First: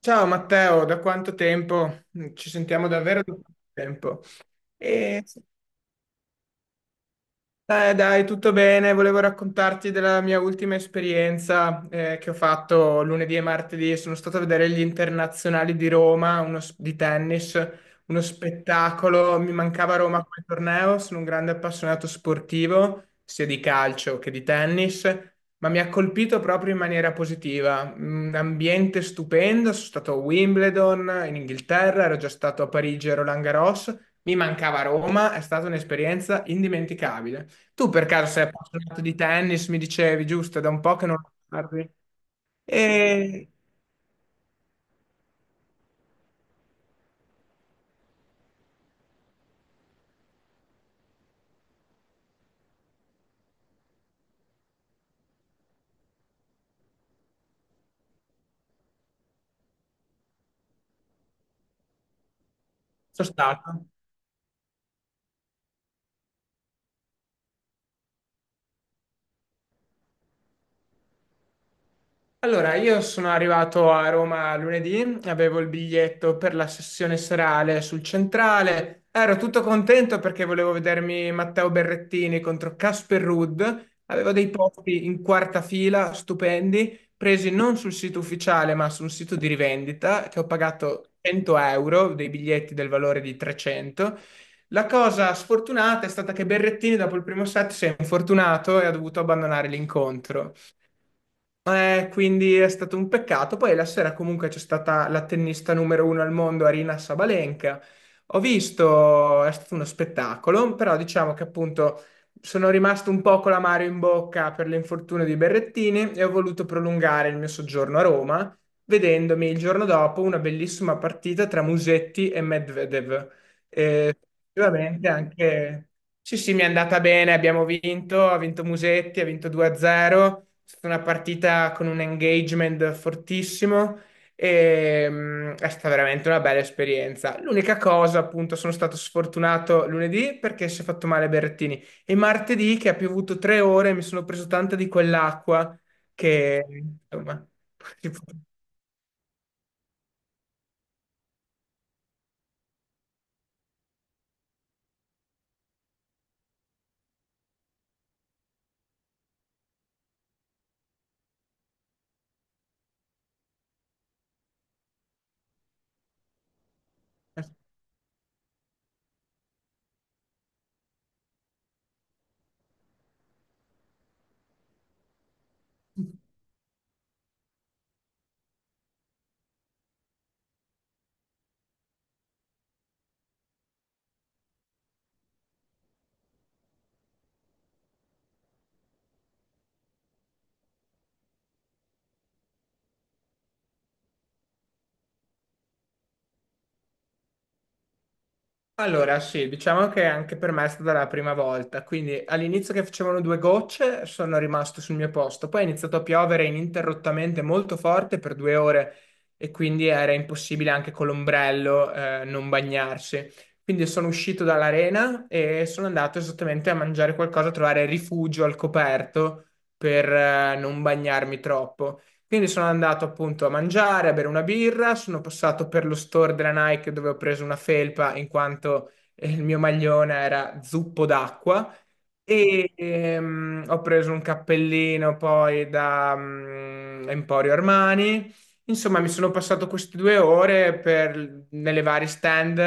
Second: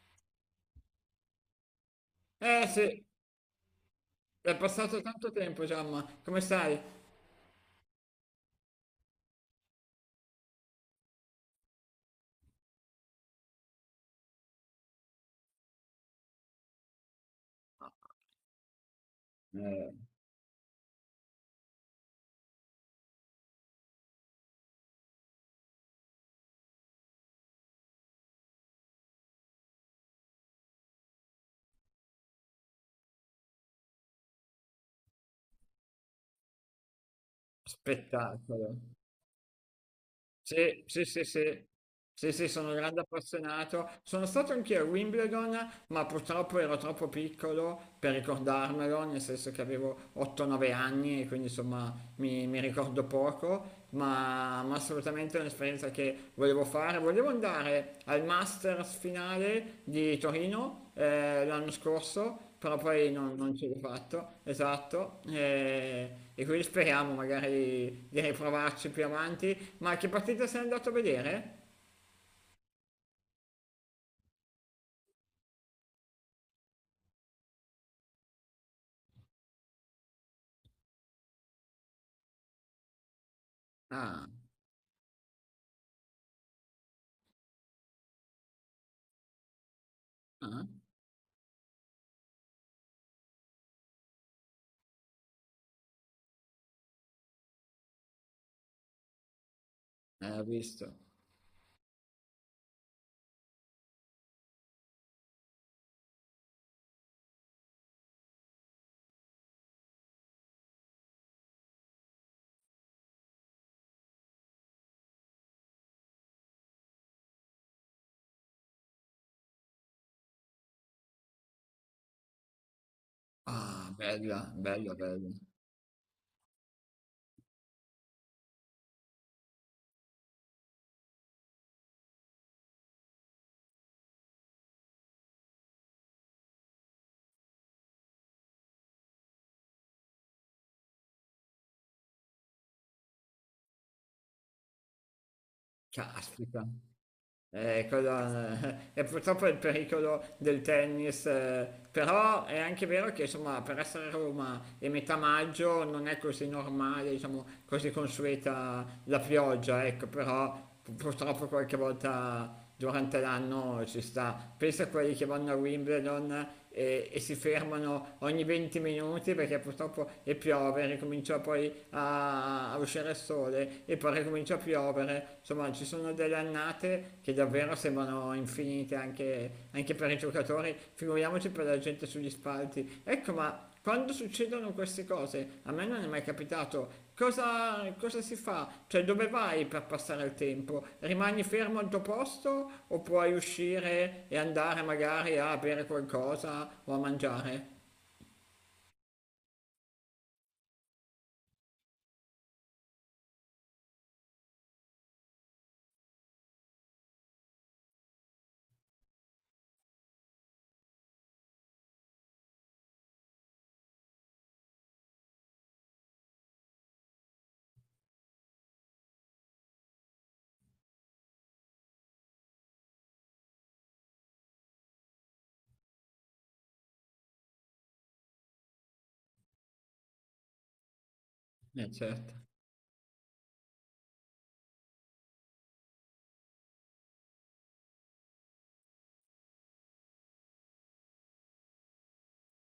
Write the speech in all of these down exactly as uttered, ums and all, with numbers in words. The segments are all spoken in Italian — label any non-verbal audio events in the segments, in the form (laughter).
Ciao Matteo, da quanto tempo? Ci Eh sentiamo sì, davvero da quanto tempo. è passato E- tanto tempo, Giamma. Come stai? eh, dai, tutto bene. Volevo raccontarti della mia ultima esperienza eh, che ho fatto lunedì e martedì. Sono stato a vedere gli internazionali di Roma, uno s- di tennis, uno spettacolo. Mi Eh, mancava Roma come torneo. Sono un grande appassionato sportivo, sia di calcio che di tennis, ma mi ha colpito proprio in maniera positiva. Un ambiente stupendo. Sono stato a Wimbledon in Inghilterra, ero già stato a Parigi a Roland Garros. Mi mancava Roma, è stata un'esperienza indimenticabile. Tu per caso sei spettacolo. appassionato di tennis, mi dicevi, giusto? Da un Sì, po' sì, che non sì, lo sì. guardi. Sì, sì, sono un grande E appassionato. Sono stato anche a Wimbledon, ma purtroppo ero troppo piccolo per ricordarmelo, nel senso che avevo otto nove anni e quindi insomma mi, mi ricordo poco, ma, ma assolutamente è un'esperienza che volevo fare. Volevo andare al Masters finale di Torino eh, l'anno scorso, però poi sono non, non ce l'ho stato. fatto, esatto, e, e quindi speriamo magari di riprovarci più avanti. Ma che partita sei andato a vedere? Allora, io sono arrivato a Roma lunedì, avevo il biglietto per la sessione serale sul Centrale, ero tutto contento perché volevo vedermi Matteo Berrettini contro Casper Ruud, Ah, avevo dei posti in quarta fila, stupendi, presi non sul sito ufficiale ma su un sito di rivendita che ho ah, pagato cento euro, dei biglietti del valore di trecento. La cosa sfortunata è stata che Berrettini dopo il primo set si è infortunato e ha dovuto abbandonare eh, ho l'incontro. visto. Eh, quindi è stato un peccato. Poi la sera comunque c'è stata la tennista numero uno al mondo, Arina Sabalenka. Ho visto, è stato uno spettacolo, però diciamo che appunto sono rimasto un po' con l'amaro in bocca per l'infortunio di Berrettini e ho voluto prolungare il mio soggiorno a Roma, vedendomi il giorno dopo una bellissima partita tra Musetti e Medvedev. Ah, E bella, bella, effettivamente bella. anche... Sì, sì, mi è andata bene, abbiamo vinto, ha vinto Musetti, ha vinto due a zero. È stata una partita con un engagement fortissimo e mh, è stata veramente una bella esperienza. L'unica cosa, appunto, sono stato sfortunato lunedì perché si è fatto male Berrettini e martedì che ha piovuto tre ore mi sono preso tanta di quell'acqua che, Caspita. insomma, Eh, (laughs) quella- (laughs) è purtroppo il pericolo del tennis, eh, però è anche vero che insomma per essere a Roma e metà maggio non è così normale, diciamo così consueta la pioggia, ecco, però pu- purtroppo qualche volta durante l'anno ci sta. Pensa a quelli che vanno a Wimbledon e, e si fermano ogni venti minuti perché purtroppo e piove, ricomincia poi a, a uscire il sole e poi ricomincia a piovere. Insomma, ci sono delle annate che davvero sembrano infinite anche, anche per i giocatori, figuriamoci per la gente sugli spalti. Ecco, ma quando succedono queste cose, a me non è mai capitato, cosa, cosa si fa? Cioè dove vai per passare il tempo? Rimani fermo al tuo posto o puoi uscire e andare magari a bere qualcosa o a mangiare? Allora, sì, diciamo che anche per me è stata la prima volta, quindi all'inizio che facevano due gocce sono rimasto sul mio posto, poi è iniziato a piovere ininterrottamente molto forte per due ore e quindi era impossibile anche con l'ombrello eh, non bagnarsi. Quindi sono uscito dall'arena e sono andato esattamente a mangiare qualcosa, a trovare rifugio al coperto per eh, non bagnarmi troppo. Quindi sono andato appunto a mangiare, a bere una birra, sono passato per lo store della Nike dove ho preso una felpa in quanto eh, il mio maglione era zuppo d'acqua Eh certo, e ehm, ho preso un cappellino poi da mm, Emporio Armani. Insomma, mi sono passato queste due ore per- nelle varie stand,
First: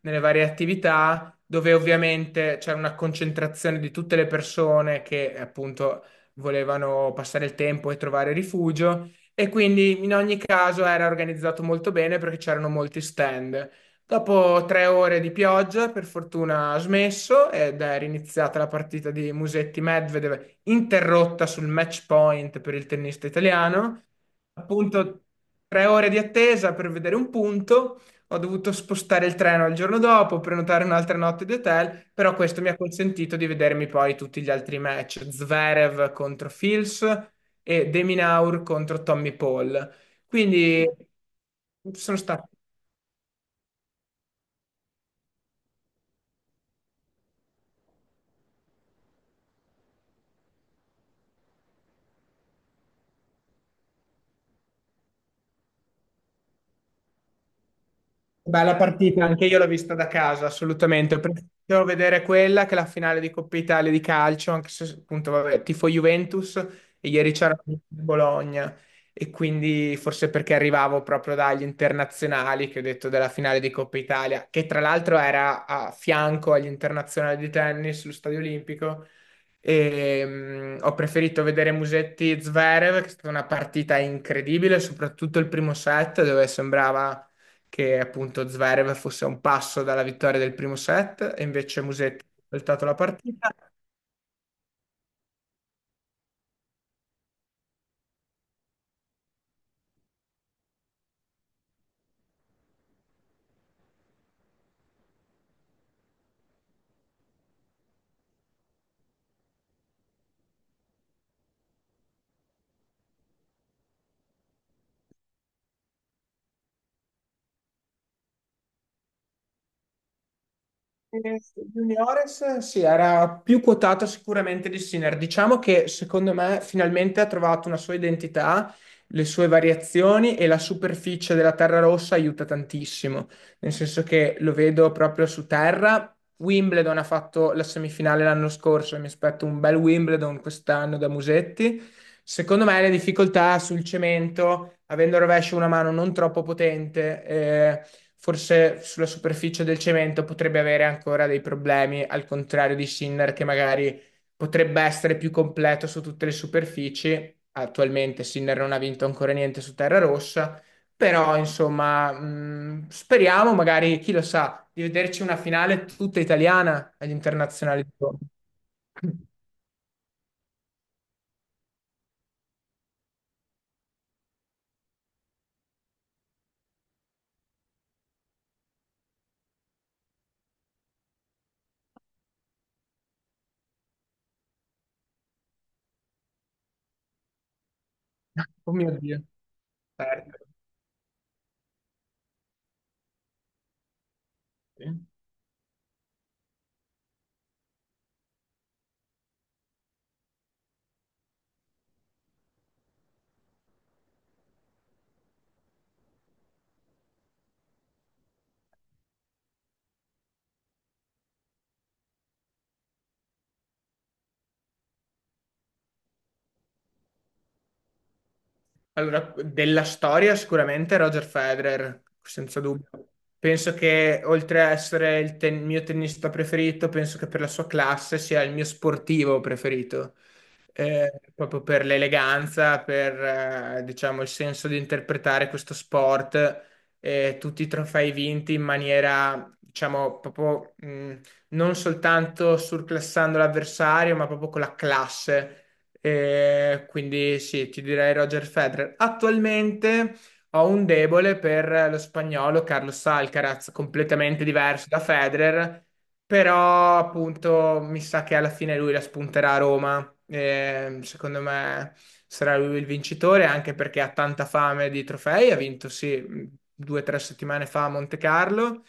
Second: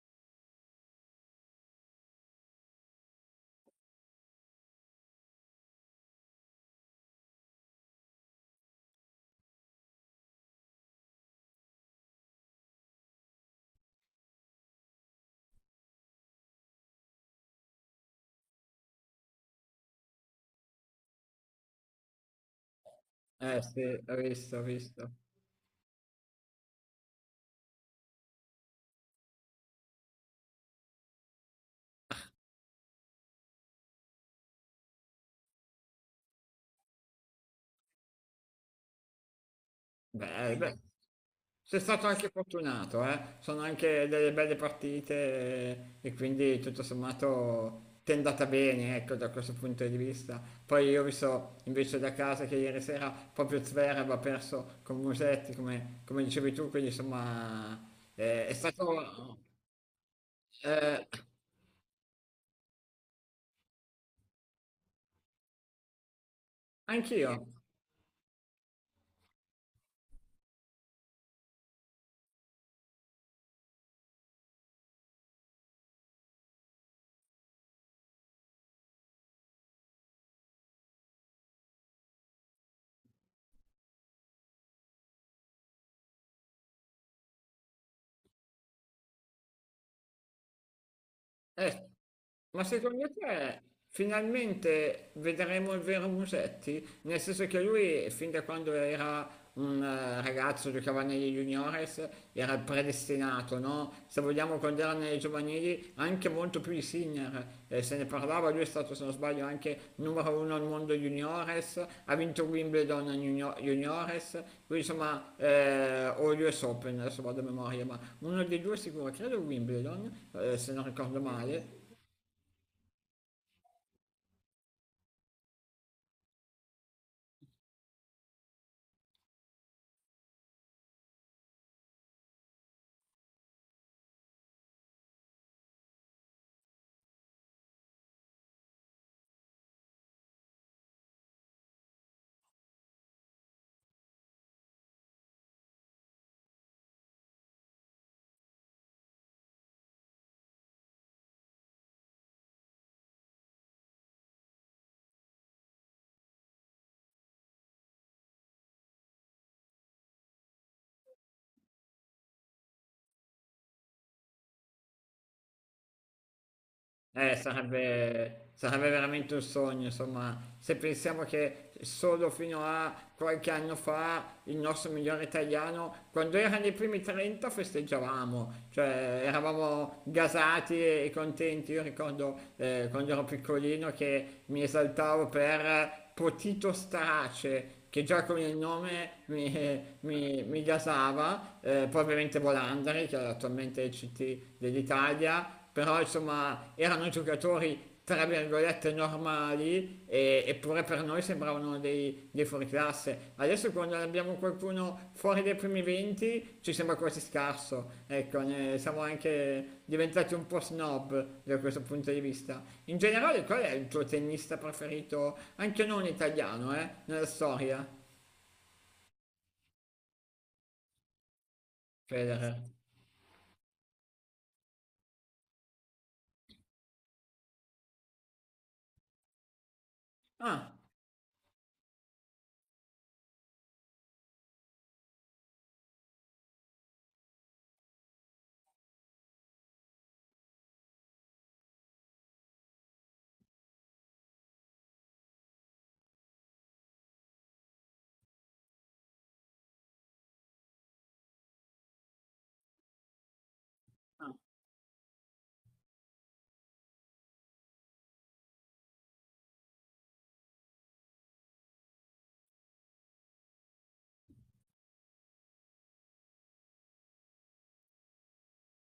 nelle varie attività, dove ovviamente c'era una concentrazione di tutte le persone che appunto volevano passare il tempo e trovare rifugio. E quindi in ogni caso era organizzato molto bene perché c'erano molti stand. Dopo tre ore di pioggia, per fortuna ha smesso ed è riniziata la partita di Musetti-Medvedev, interrotta sul match point per il tennista eh sì, italiano. ho visto, ho visto. Appunto, tre ore di attesa per vedere un punto. Ho dovuto spostare il treno al giorno dopo, prenotare un'altra notte di hotel, però questo mi ha consentito di vedermi poi tutti gli altri match. Zverev contro Fils e Deminaur contro Tommy Paul. Beh, beh. Quindi Sei stato sono anche stato. fortunato, eh? Sono anche delle belle partite e quindi tutto sommato ti è andata bene, ecco, da questo punto di vista. Poi io ho visto invece da casa che ieri sera proprio Zverev ha perso con Musetti, come, come dicevi tu, quindi insomma eh, è Bella partita, stato... anche io l'ho vista da casa, eh, assolutamente. Ho preferito vedere quella che la finale di Coppa Italia di calcio, anche se appunto, vabbè, tifo Juventus e anch'io, ieri c'era Bologna e quindi forse perché arrivavo proprio dagli internazionali che ho detto della finale di Coppa Italia, che tra l'altro era a fianco agli internazionali di tennis sullo Stadio Olimpico. E, mh, ho preferito vedere Musetti Zverev, che è stata una partita incredibile, soprattutto il primo set dove sembrava che appunto Zverev fosse a un passo dalla vittoria del primo set e invece eh, Musetti ha ma voltato la secondo partita. te finalmente vedremo il vero Musetti? Nel senso che lui, fin da quando era un eh, ragazzo, giocava negli juniores, era predestinato, no? Se vogliamo, quando era nelle giovanili, anche molto più di Sinner. Eh, se ne parlava, lui è stato, se non sbaglio, anche numero uno al mondo juniores, ha vinto Wimbledon junior- juniores, lui insomma, eh, o l'U S Open, adesso vado a memoria, ma uno dei due sicuro, credo Wimbledon, eh, se non ricordo E male, juniores sì, era più quotato sicuramente di Sinner. Diciamo che secondo me finalmente ha trovato una sua identità, le sue variazioni e la superficie della terra rossa aiuta tantissimo, nel senso che lo vedo proprio su terra, Wimbledon ha fatto la semifinale l'anno scorso, e mi aspetto un bel Wimbledon quest'anno da Musetti. Secondo me le difficoltà sul cemento, avendo il rovescio una mano non troppo potente, eh, forse sulla superficie del cemento potrebbe avere ancora dei problemi, al contrario di Sinner che magari potrebbe essere più completo su tutte le superfici. Attualmente Sinner non ha vinto ancora niente su terra rossa però, insomma, mh, speriamo magari, chi lo sa, di vederci una finale tutta italiana agli eh, internazionali di Roma. sarebbe, sarebbe (laughs) veramente un sogno, insomma, se pensiamo che solo fino a qualche anno fa il nostro migliore italiano, quando era nei primi trenta, festeggiavamo, cioè eravamo gasati e contenti. Io ricordo eh, quando ero piccolino che mi esaltavo per Potito Strace, che già con il Oh mio nome Dio, mi, certo. mi, mi gasava, eh, poi ovviamente Volandri, che è attualmente il C T Sì. dell'Italia, però insomma erano giocatori tra virgolette normali e- eppure per noi sembravano dei, dei fuoriclasse classe. Adesso quando abbiamo qualcuno fuori dai primi venti ci sembra quasi scarso, ecco, ne siamo anche diventati un po' snob da questo punto di vista. In generale qual è il tuo tennista preferito, anche non italiano, eh, nella storia? Allora, della storia sicuramente Roger Federer, senza Federer. dubbio. Penso che oltre a essere il ten- mio tennista preferito, penso che per la sua classe sia il mio sportivo preferito. Ah. Eh, proprio per l'eleganza, per eh, diciamo il senso di interpretare questo sport, eh, tutti i trofei vinti in maniera, diciamo, proprio mh, non soltanto surclassando l'avversario, ma proprio con la classe e quindi sì, ti direi Roger Federer. Attualmente ho un debole per lo spagnolo Carlos Alcaraz, completamente diverso da Federer, però appunto mi sa che alla fine lui la spunterà a Roma. E, secondo me sarà lui il vincitore, anche perché ha tanta fame di trofei. Ha vinto, sì, due o tre settimane fa a Monte Carlo.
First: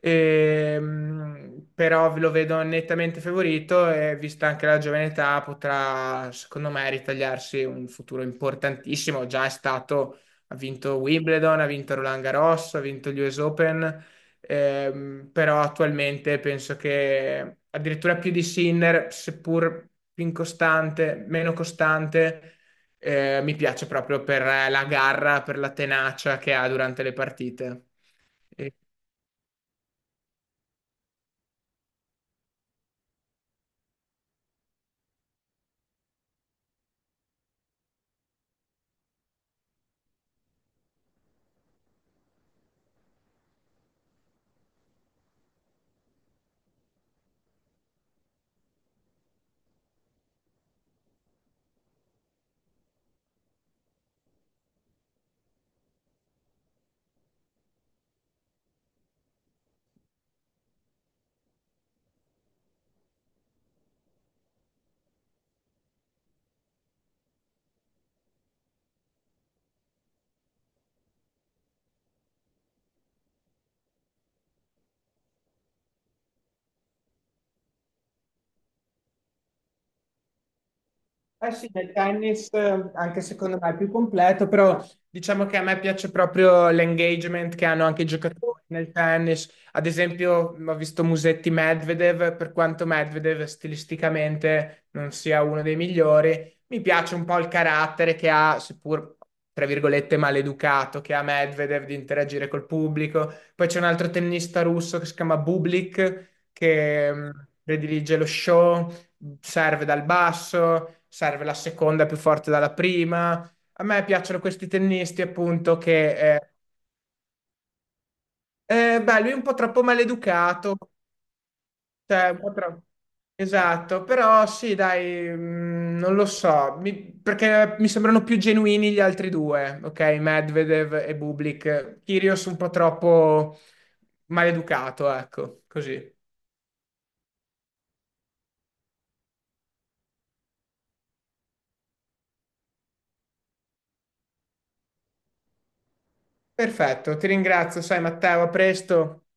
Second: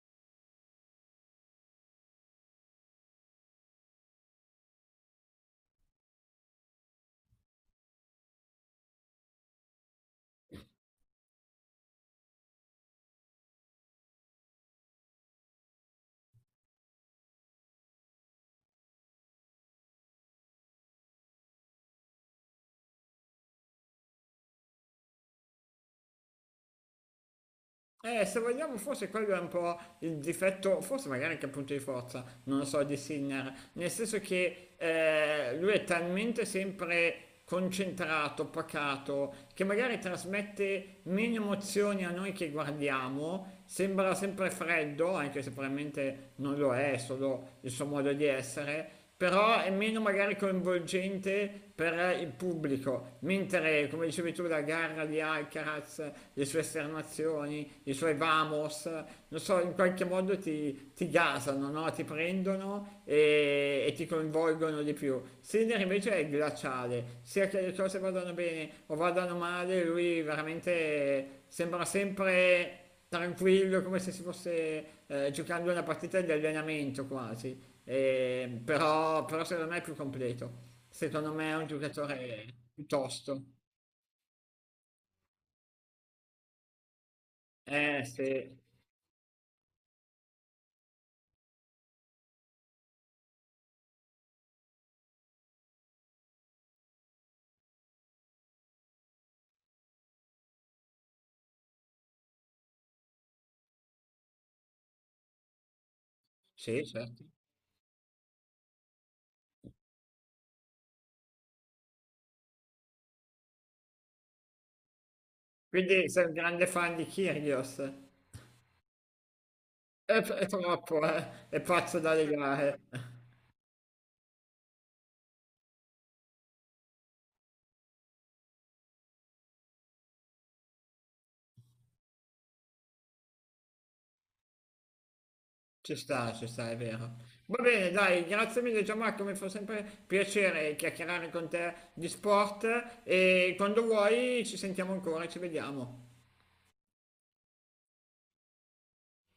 Ehm, però lo vedo nettamente favorito e vista anche la giovane età potrà, secondo me, ritagliarsi un futuro importantissimo. Già è stato, ha vinto Wimbledon, ha vinto Roland Garros, ha vinto gli U S Open, ehm, però attualmente penso che addirittura più di Sinner, seppur più incostante, meno costante, eh, mi piace proprio per la garra, per la tenacia che ha durante le partite. Eh, se vogliamo, forse quello è un po' il difetto, forse magari anche il punto di forza, non lo so, di Sinner, nel senso che eh, lui è talmente sempre concentrato, pacato, che magari trasmette meno emozioni a noi che guardiamo, sembra sempre freddo, anche se probabilmente non lo è, è solo il suo modo di essere, però è meno magari coinvolgente per il pubblico, mentre come dicevi tu la gara di Alcaraz, le sue esternazioni, i suoi vamos, non so, in qualche modo ti, ti gasano, no? Ti prendono e, e ti coinvolgono di più. Sinner invece è glaciale, sia che le cose vadano bene o vadano male, lui veramente sembra sempre tranquillo, come se si fosse eh, giocando una partita di allenamento quasi. Eh, però, però secondo me è più completo. Secondo me Eh è un sì, nel giocatore tennis eh, anche piuttosto. secondo me è più completo, però diciamo che a me piace proprio l'engagement che hanno Eh, anche i sì, giocatori nel tennis. Ad esempio, ho visto Musetti Medvedev, per quanto Medvedev stilisticamente non sia uno dei migliori, mi piace un po' il carattere che ha, seppur tra virgolette maleducato, che ha Medvedev di interagire col pubblico. Poi c'è un altro tennista russo che si chiama Bublik, sì, che certo. mh, predilige lo show, serve dal basso, serve la seconda più forte dalla prima. A me piacciono questi tennisti, appunto, Quindi sei un che eh, grande fan di Kyrgios. eh, beh, lui è un po' troppo È, è maleducato, troppo, eh. È pazzo da cioè un po' legare. troppo. Esatto, però sì, dai, mm, non lo so, mi- perché mi sembrano più genuini gli altri due, ok? Medvedev e Bublik. Kyrgios un po' troppo maleducato, ecco, Ci così. sta, ci sta, è vero. Va bene, dai, grazie mille Gianmarco, mi fa sempre piacere chiacchierare con te di sport e quando vuoi ci sentiamo ancora, ci vediamo. Perfetto, ti ringrazio, sai Matteo, a presto.